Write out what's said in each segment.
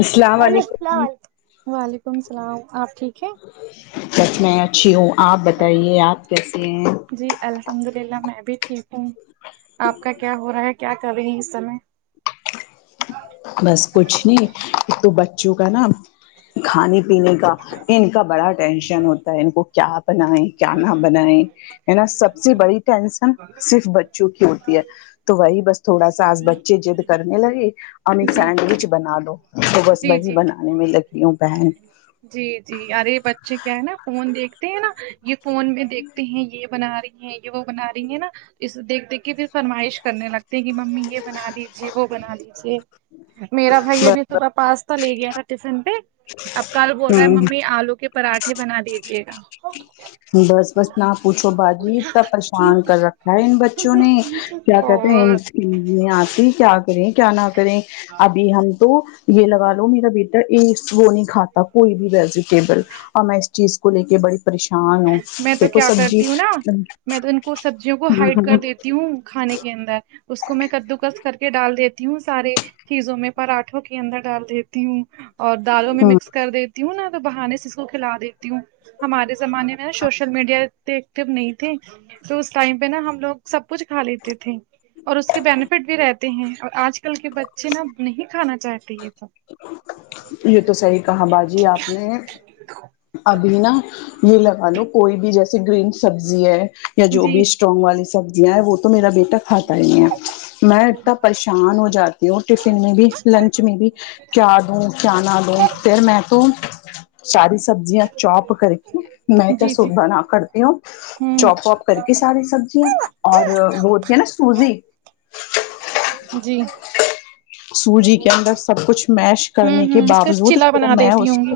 السلام ہیلو علیکم السلام وعلیکم السلام آپ ٹھیک ہیں بس میں اچھی ہوں آپ بتائیے آپ کیسے ہیں جی الحمد للہ میں بھی ٹھیک ہوں آپ کا کیا ہو رہا ہے کیا کر رہی ہیں اس سمے بس کچھ نہیں کہ تو بچوں کا نا کھانے پینے کا ان کا بڑا ٹینشن ہوتا ہے ان کو کیا بنائے کیا نہ بنائیں ہے نا سب سے بڑی ٹینشن صرف بچوں کی ہوتی ہے تو وہی بس تھوڑا ساس بچے جد کرنے لگے اورنی جی سینڈوچ بنا لو وہ بس جی وہی جی بنانے میں لکی ہوں پہن جی جی ارے بچے کیا ہے نا فون دیکھتے ہیں نا یہ فون میں دیکھتے ہیں یہ بنا رہی ہیں یہ وہ بنا رہی ہیں نا اس دیکھ دیکھ کے پھر فرمائش کرنے لگتے کہ ممی یہ بنا لیجیے وہ بنا لیجے میرا بھائی ب اب پاستا لے گیا تھا ٹفن پہ اب کل بول رہا ہے ہ ممی آلو کے پراٹھے بنا دیجیے گا بس بس نہ پوچھو باجی تا پریشان کر رکھا ہے ان بچوں نے کیا کہتے ہیں اور ان ان میں آتی کیا یں کیا نہ کریں ابھی ہم تو یہ لگا لو میرا بیٹا ایک وہ نہیں کھاتا اب کوئی بھی ویجیٹیبل اور میں اس چیز کو لے کے بڑی پریش میں تو کیا کرتی ہوں نا میں تو ان کو سبزیوں کو ہائڈ ہ کر دیتی ہوں کھانے کے اندر اس کو میں کدو کس کر کے ڈال دے تیو سارے چیزوں میں پراٹھوں کے اندر ڈال دیتی ہوں اور دالوں میں ہ مکس کر دیتی ہوں نہ تو بہانے سے اس کو کھلا دیتی ہوں ہمارے زمانے میں نا شوشل میڈیا ٹکر نہیں تھے تو ٹائم پہ نا ہم لوگ سب کچھ کھا لیتے تھے اور اس کے بینیفٹ بھی رہتے ہیں اور آج کل کے بچے نا نہیں کھانا چاہتے یہ سب یہ تو صحی کہا باجی آپ نے ابھی نا یہ لگا لو کوئی بھی جیسے گرین سبزی ہے یا جو جی بھی [unintelligible] والی سبزیاں ہیں وہ تو میرا بھی تا کھاتا ہی نہیں میں اتنا پریشان ہو جاتی ہوں ٹفن میں بھی لنچ میں بھی کیا دوں کیا نہ دوں پھر میں تو شاری سبزیاں چوپ کر کے میں تو جی جی سوپ بنا کرتی ہوں ہوں چوپ واپ کر کے ساری سبزیاں اور وہ ہے نا سوجی جی سوجی کے اندر سب کچھ اش ہوں کرنے کے ہوں اس کا باوجود چلا پھر بنا میں دیتی اس ہوں گی کو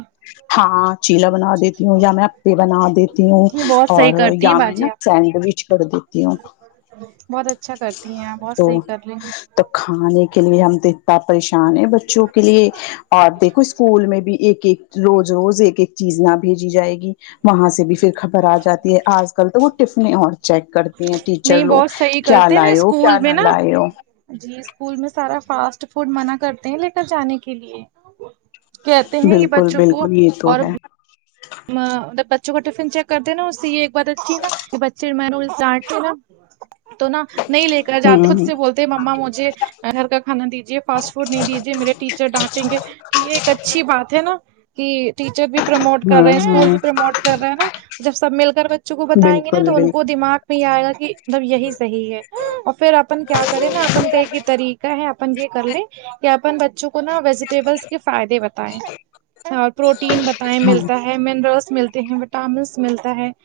ہاں چیلا بنا دیتی ہوں یا میں پے بنا دیتی ہوں نہیں بہت اور صحیح کرتی ہیں یا میں باجی نا آپ سینڈوچ کر دی [unintelligible] بہت اچھا کرتی ہیں بہت تو صحیح کر لیں تو کھانے کے لیے ہم دت تا پریشان ہیں بچوں کو کے لیے اور دیکھو اسکول میں بھی ایک ایک روز روز ایک ایک چیز نہ بھیجی جائے گی وہاں سے بھی پھر خبر آ جاتی ہے آج کل تو وہ ٹفنی اور چیک کرتی ہیں ٹیچر نہیں لوگ بہت صحیح کیا کرتے ہیں لا نا ہو کیا اسکول میں نہ نا لا ہو جی اسکول میں سارا فاسٹ فوڈ منع کرتے ہیں لے کر جانے کے لیے کہتے ہیں یہ بالکل بچوں کو بالکل یہ تو اور اب ہے ما طب بچوں کو کا ٹفن چیک کر د نا اس سے یہ ایک بات اچھی نا کہ بچے میں روز ڈانٹ تھے ہے تو نا نہیں لے کر جاتے ہوں خود ہوں سے بولتے مما مجھے گھر کا کھانا دیجیے فاسٹ فوڈ نہیں دیجیے میرے ٹیچر ڈانٹیں گے تو یہ ایک اچھی بات ہے نا کہ ٹیچر بھی پروموٹ کر رہے ہوں ہیں اسکول ہوں بھی پروموٹ کر رہا ہے نا جب سب مل کر بچوں کو بتائیں گے نا بالکل تو ان کو بالکل دماغ پھر یہ آئے گا کہ مطلب یہی صحیح ہے اور پھر اپن کیا کریں نا اپن کا ایک ہی طریقہ ہے اپن یہ کر لیں ک اپن بچوں کو نا ویجیٹیبلس کے فائدے بتائے اور پروٹین بتائے ہاں ملک ہےمنرلس ملتے ہیں وٹامنس ملتا ہے [unintelligible]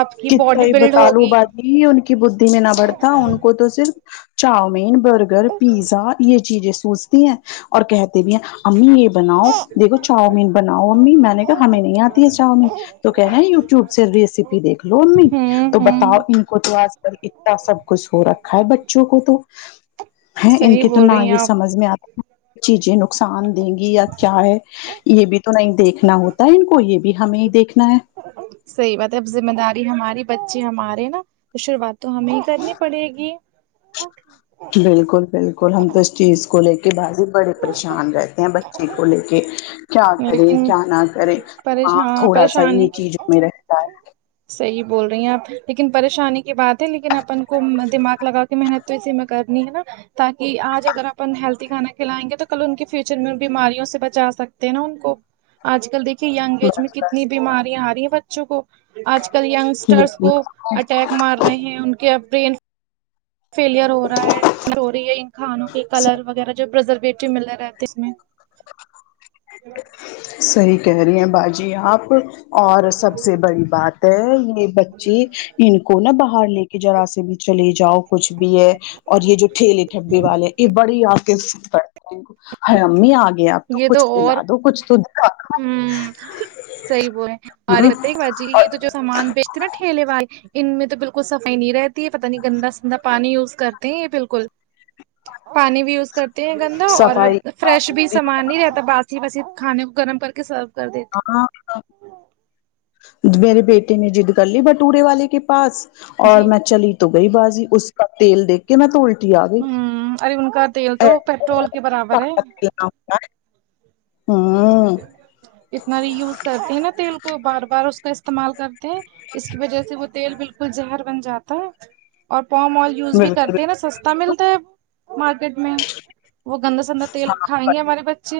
آپ کی ک باڈی طای بلڈ بطالو ہوگی بھاکی ہی ان کی بدی میں نہ بڑھتا ان کو تو صرف چاؤمین برگر پیزا یہ چیزیں سوز تھی ہیں اور کہتے بھی ہیں امی یہ بناؤ دیکھو چاؤمین بناؤ امی میں نے کہا ہمیں نہیں آتی ہے چاؤمین تو کہ ہیں یوٹیوب سے ریسیپی دیکھ لو امی ہوں تو بتاؤ ہوں ان کو تو آج کل اتنا سب کچھ ہو رکھا ہے بچوں کو تو ہے ان صحیح کے تو بول نہ رہی ہیں یہ آپ سمجھ میں چیزیں نقصان دیں گی یا کیا ہے یہ بھی تو نہیں دیکھنا ہوتا ہے ان کو یہ بھی ہمیں دیکھنا ہے صحی بات ہے اب ذمہ داری ہماری بچے ہمارے نا تو شروعات تو ہمیں ہی کرنی پڑے گی بالکل بالکل ہم تو اس چیز کو لے کے باجی بڑے پریشان رہتے ہیں بچے کو لے کے کیا کرے لیکن کیا نہ کرے ہاں پریشان تھوڑا سا پریشانی انہیں چیزوں میں رہتا ہے صحیح بول رہی ہیں آپ لیکن پریشانی کی بات ہے لیکن اپن کو دماغ لگا کے محنت توے میں کرنی ہےا [unintelligible] تاکہ آج اگر اپن ہیلدی کھانا کھلائیں گے تو کل ان کے فیوچر میں ان بیماریوں سے بچا سکتے ہیں نا ان کو آج کل دیکھیے یگ ایج میں بس کتنی بس بیماریاں آ رہی ہیں بچوں کو آج کل یہ یگسٹرس بھی۔ کو اٹیک مار رہے ہیں ان کے برین فیلئر ہو رہا ہے ہو رہی ہے ان کھانوں کے کلر وغیرہ جو پرزرویٹو مل رہے رہتے اس میں صحیح کہہ رہی ہیں باجی آپ اور سب سے بڑی بات ہے یہ بچے ان کو نہ باہر ل کے جذرا سے بھی چلے جاؤ کچھ بھی ہے اور یہ جو ٹھیلے ٹھبے والے یہ بڑی آپ ر امی آ گیا اب تو [unintelligible] یہ تو اور دو کچھ تو دلا دو ہ صحی بول ہے ہوں ارے باجی یہ اور تو- سامان بیچتے نا ٹھیلے والے- ان میں تو بالکل صفائی نہیں رہتی یہ پتہ نہیں گندا سندا پانی یوز کرتے ہیں یہ بالکل- پانی بھی یوز کرتے ہیں گندا اور صفائی کی فریش بات بھی کری۔ سامان- نہیں رہتا بس ہی بس کھانے کو گرم کر کے سرو کر دیتا- ہاں- میرے بیٹے نے جد کر لی بٹورے والے کے پاس اور جی میں چلی- تو گئی بازی اس کا تیل دیکھ- کہ میں توولٹی آ گئی- ہوں ارے ان کا تیل تو پیٹرول کے برابر ہے ہاں- اتنا بھی یوز کرتی ہے نا تیل کو بار بار اس کا- استعمال کرتے ہیں اس کی وجہ سے وہ تیل بالکل زہر بن جاتا ہے- اور پوم آئل یوز بھی بالکل کرتے ہیں نا سستا ملتا ہے- مارکیٹ میں وہ گندا سندا تیل کھائیں گے ہمارے بچے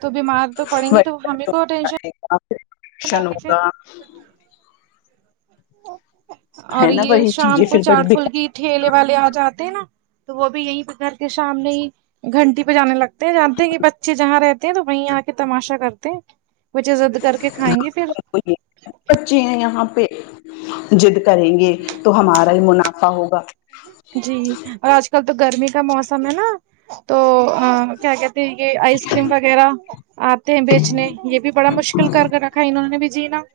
تو بیمار- تو پڑیں گے تو ہمیں کو ٹینشن- شن ہو کاا اور ہے نا یہ وہی شام چیزیں کو پھر بڑی چاٹ فل بیکار کیی- ٹھیلے والے آ جاتے ہیں نا تو وہ بھی یہیں پہ گھر کے سامنے ہی- گھنٹی پہ جانے لگتے ہیں جانتے ہیں کہ بچے جہاں رہتے ہیں تو وہیں آ کے تماشا کرتے ہیں- وہ جے ضد کر کے کھائیں گے پھر بچے ہیں یہاں پہ- جد کریں گے تو ہمارا ہی منافع ہوگا- جی اور آج کل تو گرمی کا موسم ہے نا- تو کیا کہتے یہ آئس کریم وغیرہ آتے ہیں بیچنے یہ بھی بڑا مشکل کر کر رکھا انہوں نے بھی جینا-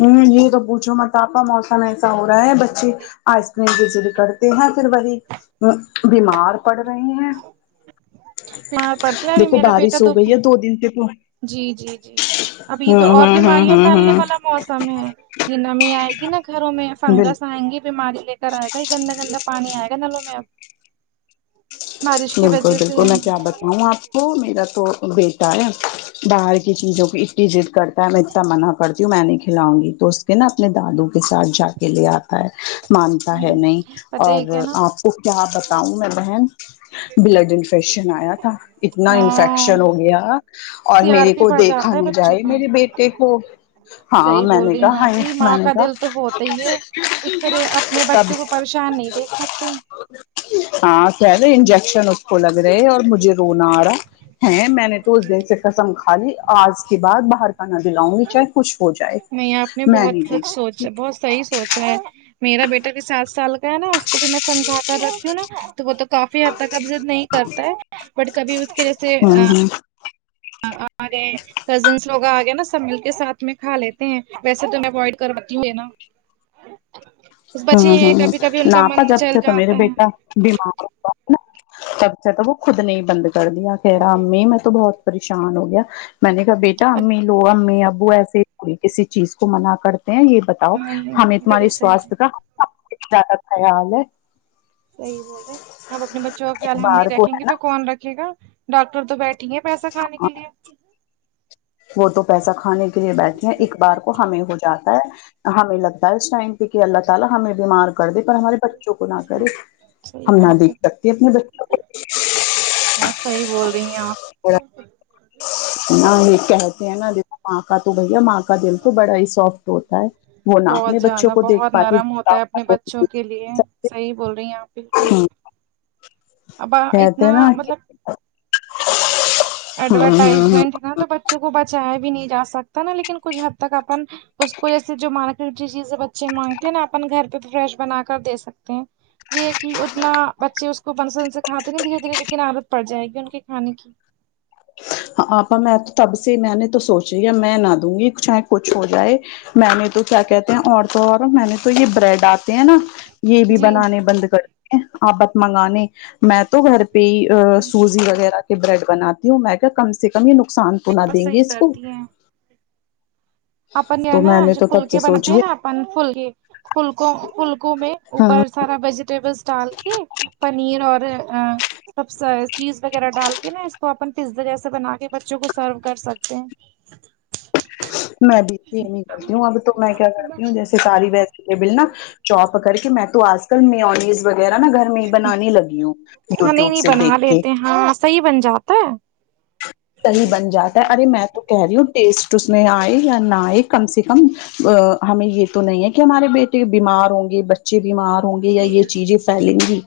ہوں یہ تو پوچھو مٹاپا موسم ایسا ہو رہا ہے بچے- آئس کریم بچری کرتے ہیں پھر وہی بیمار پڑ رہے ہیں- اچ مار پڑھتی ابھی دیکھو میرا بیٹا بارش تو ہو گئی ہے دو دن سے تو ہوں جی-جی-جی- اب یہ تو اور ہوں ہوں بیماریاں ہوں پھیلنے ہوں والا- موسم ہے یہ نمی آئے گی نا گھروں میں فنگس بالکل آئیں گی- بیماری لے کر آئے گا یہ گندا گندا پانی آئے گا نلوں میں اب- ماری بالکل-بالکل میں کیا بتاؤں آپ کو میرا تو بیٹا ہے- باہر کی چیزوں کی اتنی ضد کرتا ہے میں اتنا منع کرتی ہوں میں نہیں کھلاؤں گی تو- نا اپنے دادو کے ساتھ جا کے لے آپ- مانتا ہے نہیں پتہ اور ہے کیا نا آپ کو کیا بتاؤں میں بہن- بلاڈین فش آیا تھا اتنا ہاں انفیکشن ہو گیا اور سی آر میرے پی کو بڑھ دیکھا جاتا ہے نہ بچوں جائے کا میرے بیٹے- دیک ہوو ہاں صحیح میں بول نے رہی ہیں کہا ہ باجی میں ماں نے کا کہا دل تو ہوتا ہی ہے اس طرح اپنے تب- بچوں کو پریشان نہیں دیکھ سکتے- ہاں خل انجیکشن اس کو لگ رہے اور مجھے رونا آ رہا ہے میں نے- تو اس دن سے قسم کا لی آج کے بعد باہر کا ندی لاؤں گی چاہے کچھ ہو جائے- نہیں آپ نے میں بہت نہیں سچ دیکھ سکتی- سوچا بہت صحیح سوچا ہے میرا بیٹا بھی سات سال کا ہے نا اس کو بھی میں سمجھا کر رکھی ہوں نا تو وہ ت- کافی حد تک اب ضد نہیں کرتا ہے بٹ کبھی اس کے جیسے ہ ہ اورے [unintelligible] کزنس لوگ آگیا نا سب مل کے ساتھ میں کھا لیتے ہیں ویسے تو میں اوائڈ کرتی ہ ہے نا ا [unintelligible] ہ ہ ہ ناپا جبتے تو میرے جاتا بیٹا ہے بیمار ہو نا [unintelligible] کبچہ ت وہ خود نہیں بند کر دیا کہ رہا امی میں تو بہت پریشان ہو گیا [unintelligible] میں نے کہا بیٹا امی لو امی ابو ایسےی کسی چیز کو منا کرتے ہیں یہ ب بتا نہیں ہمیں تمہارے بالکل صحیح سوستھ کا زیادہ خیال ہے صحیح بول رہے آپ اپنے بچوں کا ایک خیال ہم نہیں بار کو رکھیں گے ہے تو نا کون رکھے گا ڈاکٹر تو بیٹھے پیسہ کھان کے لیے وہ تو پیسہ کھانے کے لیے بیٹھے ہیں ایک بار کو ہمیں ہو جا ہے ہمیں لگتا ہے اس ٹائم پہ کہ اللہ سے الا ہمیں بیمار کر دے پر ہمارے بچوں کو نہ کرے صحی ہم نہ بات ہے دیکھ سکتے اپنے بچوں کو ب صحی بول رہی ہیں آپ [unintelligible] نہ یہ کہتے ہیں نا دا ماں کا تو بھیا ماں کا کا دل تو بڑا ہی سافٹ ہوتا ہے وہ نہا اپنے بہت بچوں زیادہ کو دیکھ بہت پاتے نرم ہوتا ہے اپنے بچوں کے لیے صحیح بول رہی ہیں آپ بالکل اب کہتے اتنا ہیں نا کہ مطلب ایڈورٹائزمنٹ ہے نا تو بچوں کو بچایا بھی نہیں جا سکتا نا لیکن کچھ حد تک اپن اس کو جیسے جو مارکیٹ کی چیزیں بچے مانگتے ہیں نا اپن گھر پہ تو فریش بنا کر دے سکتے ہیں یہ کہ اتنا بچے اس کو بنسن سے کھاتے نا دھیرے دھیرے لیکن عادت پڑ جائے گی ان کے کھانے کی ہ آپا میں تو تب سے میں نے تو سوچا ہے میں نہ دوں گی چاہے کچھ ہو جائے [unintelligible] میں نے تو کیا کہ اور تو اور میں نے تو یہ بریڈ آتے ہیں نا یہ بھی جی بنانے بند کر آپت منگانے میں تو گھر پہ ہی سوزی وغیرہ کے بریڈ بناتی ہوں میں کہ کم سے کم یہ نقصان تو نہ بس دیں گے صحیح اس کو کرتی ہیں اپن یہ تو نا میں نے جو تو تب فھلکے سے بناتے سوچی ہیں نا ہے اپن فلکے فلکوں فلکوں میں ہاں اوپر سارا ویجیٹیبلس ڈال کے پنیر اور سب چیز وغیرہ ڈال کے نا اس کو اپن پزا جیسے بنا کے بچوں کو سرو کر سکتے ہیں میںبمی کرتی ہوں اب تو میں کیا کرتی ہوں جیسے ساریل نا چاپ کر کے میں تو آج کل مینیز وغیرہ نا گھر میں بنانے لگی ہوں ہاں نہیں یوٹیوب نہیں سے بنا دیکھ کے لیتے ہاں صحیح بن جاتا ہے صحیح بن جاتا ہے ارے میں تو کہہ رہی ہوں ٹیسٹ میں آئے یا نہ آئے کم سے کم ا ہمیں یہ تو نہیں ہے کہ ہمارے بیٹے بیمار ہوں گے ب [unintelligible] بچے بیمار ہوں گے یا یہ چیزیں پھیلیں گی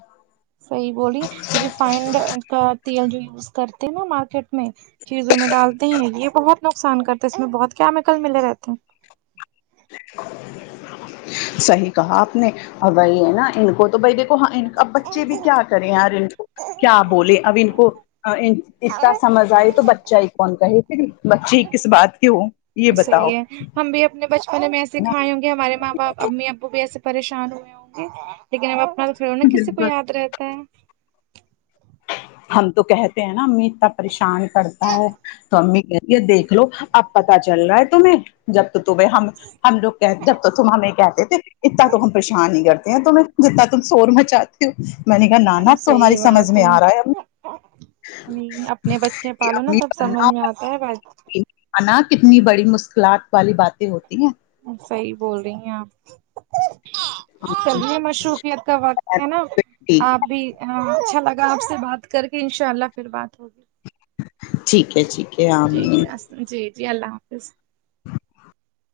صحیح بولی ریفائنڈ کا تیل جو یوز کرتے ہیں نا مارکیٹ میں چیزوں میں ڈالتے ہیں یہ بہت نقصان کرتے ہیں اس میں بہت کیمیکل ملے رہتے ہیں صحی کہا آپ نے اور وہی ہے نا ان کو تو بھائی دیکھو ہاں اب بچے بھی کیا کرے ہیں ار کو کیا بولے ا ان کو اتنا سمجھ آئے تو بچہ ہی کون کہے پھر بچی کس بات کی ہو یہ بتاؤ صحیح ہے ہم بھی اپنے بچپن میں ایسے کھائےیں ہوں گے ہمارےاں باپ امی ابو بھی ایسے پریشان ہوئے ہوں گے لیکن اب اپنا تو تھڑ نا کسی کو بالکل یاد رہتا ہے ہم تو کہتے ہیں نا امی اتنا پریشان کرتا ہے تو امی کہتی ہے دیکھ لو اب پتا چل رہا ہے تمہیں جب تو ت ہم ہم لوگ کہ جب تو تم ہمیں کہتے تھے [unintelligible] اتنا تو ہم پریشان ہی کرتے ہیں تمہیں جتنا تم شور مچا میں نے کہا نانا تہماری سمجھ میں آ رہا ہے امی ہم اپنے بچے کہ پالو نا امی تب سمجھ میں بننا آتا ہے ب انا کتنی بڑی مشکلات والی باتیں ہوتی ہیں صحیح بول رہی اپ چلیے مشروفیت کا وقت ہے نا ٹھیک ہے آپ بھی اچھا لگ آپ سے بات کر کے انشاء اللہ پھر بات ہوگی ٹھیک ہے ٹھیک جی آمین جی جی جی اللہ حافظ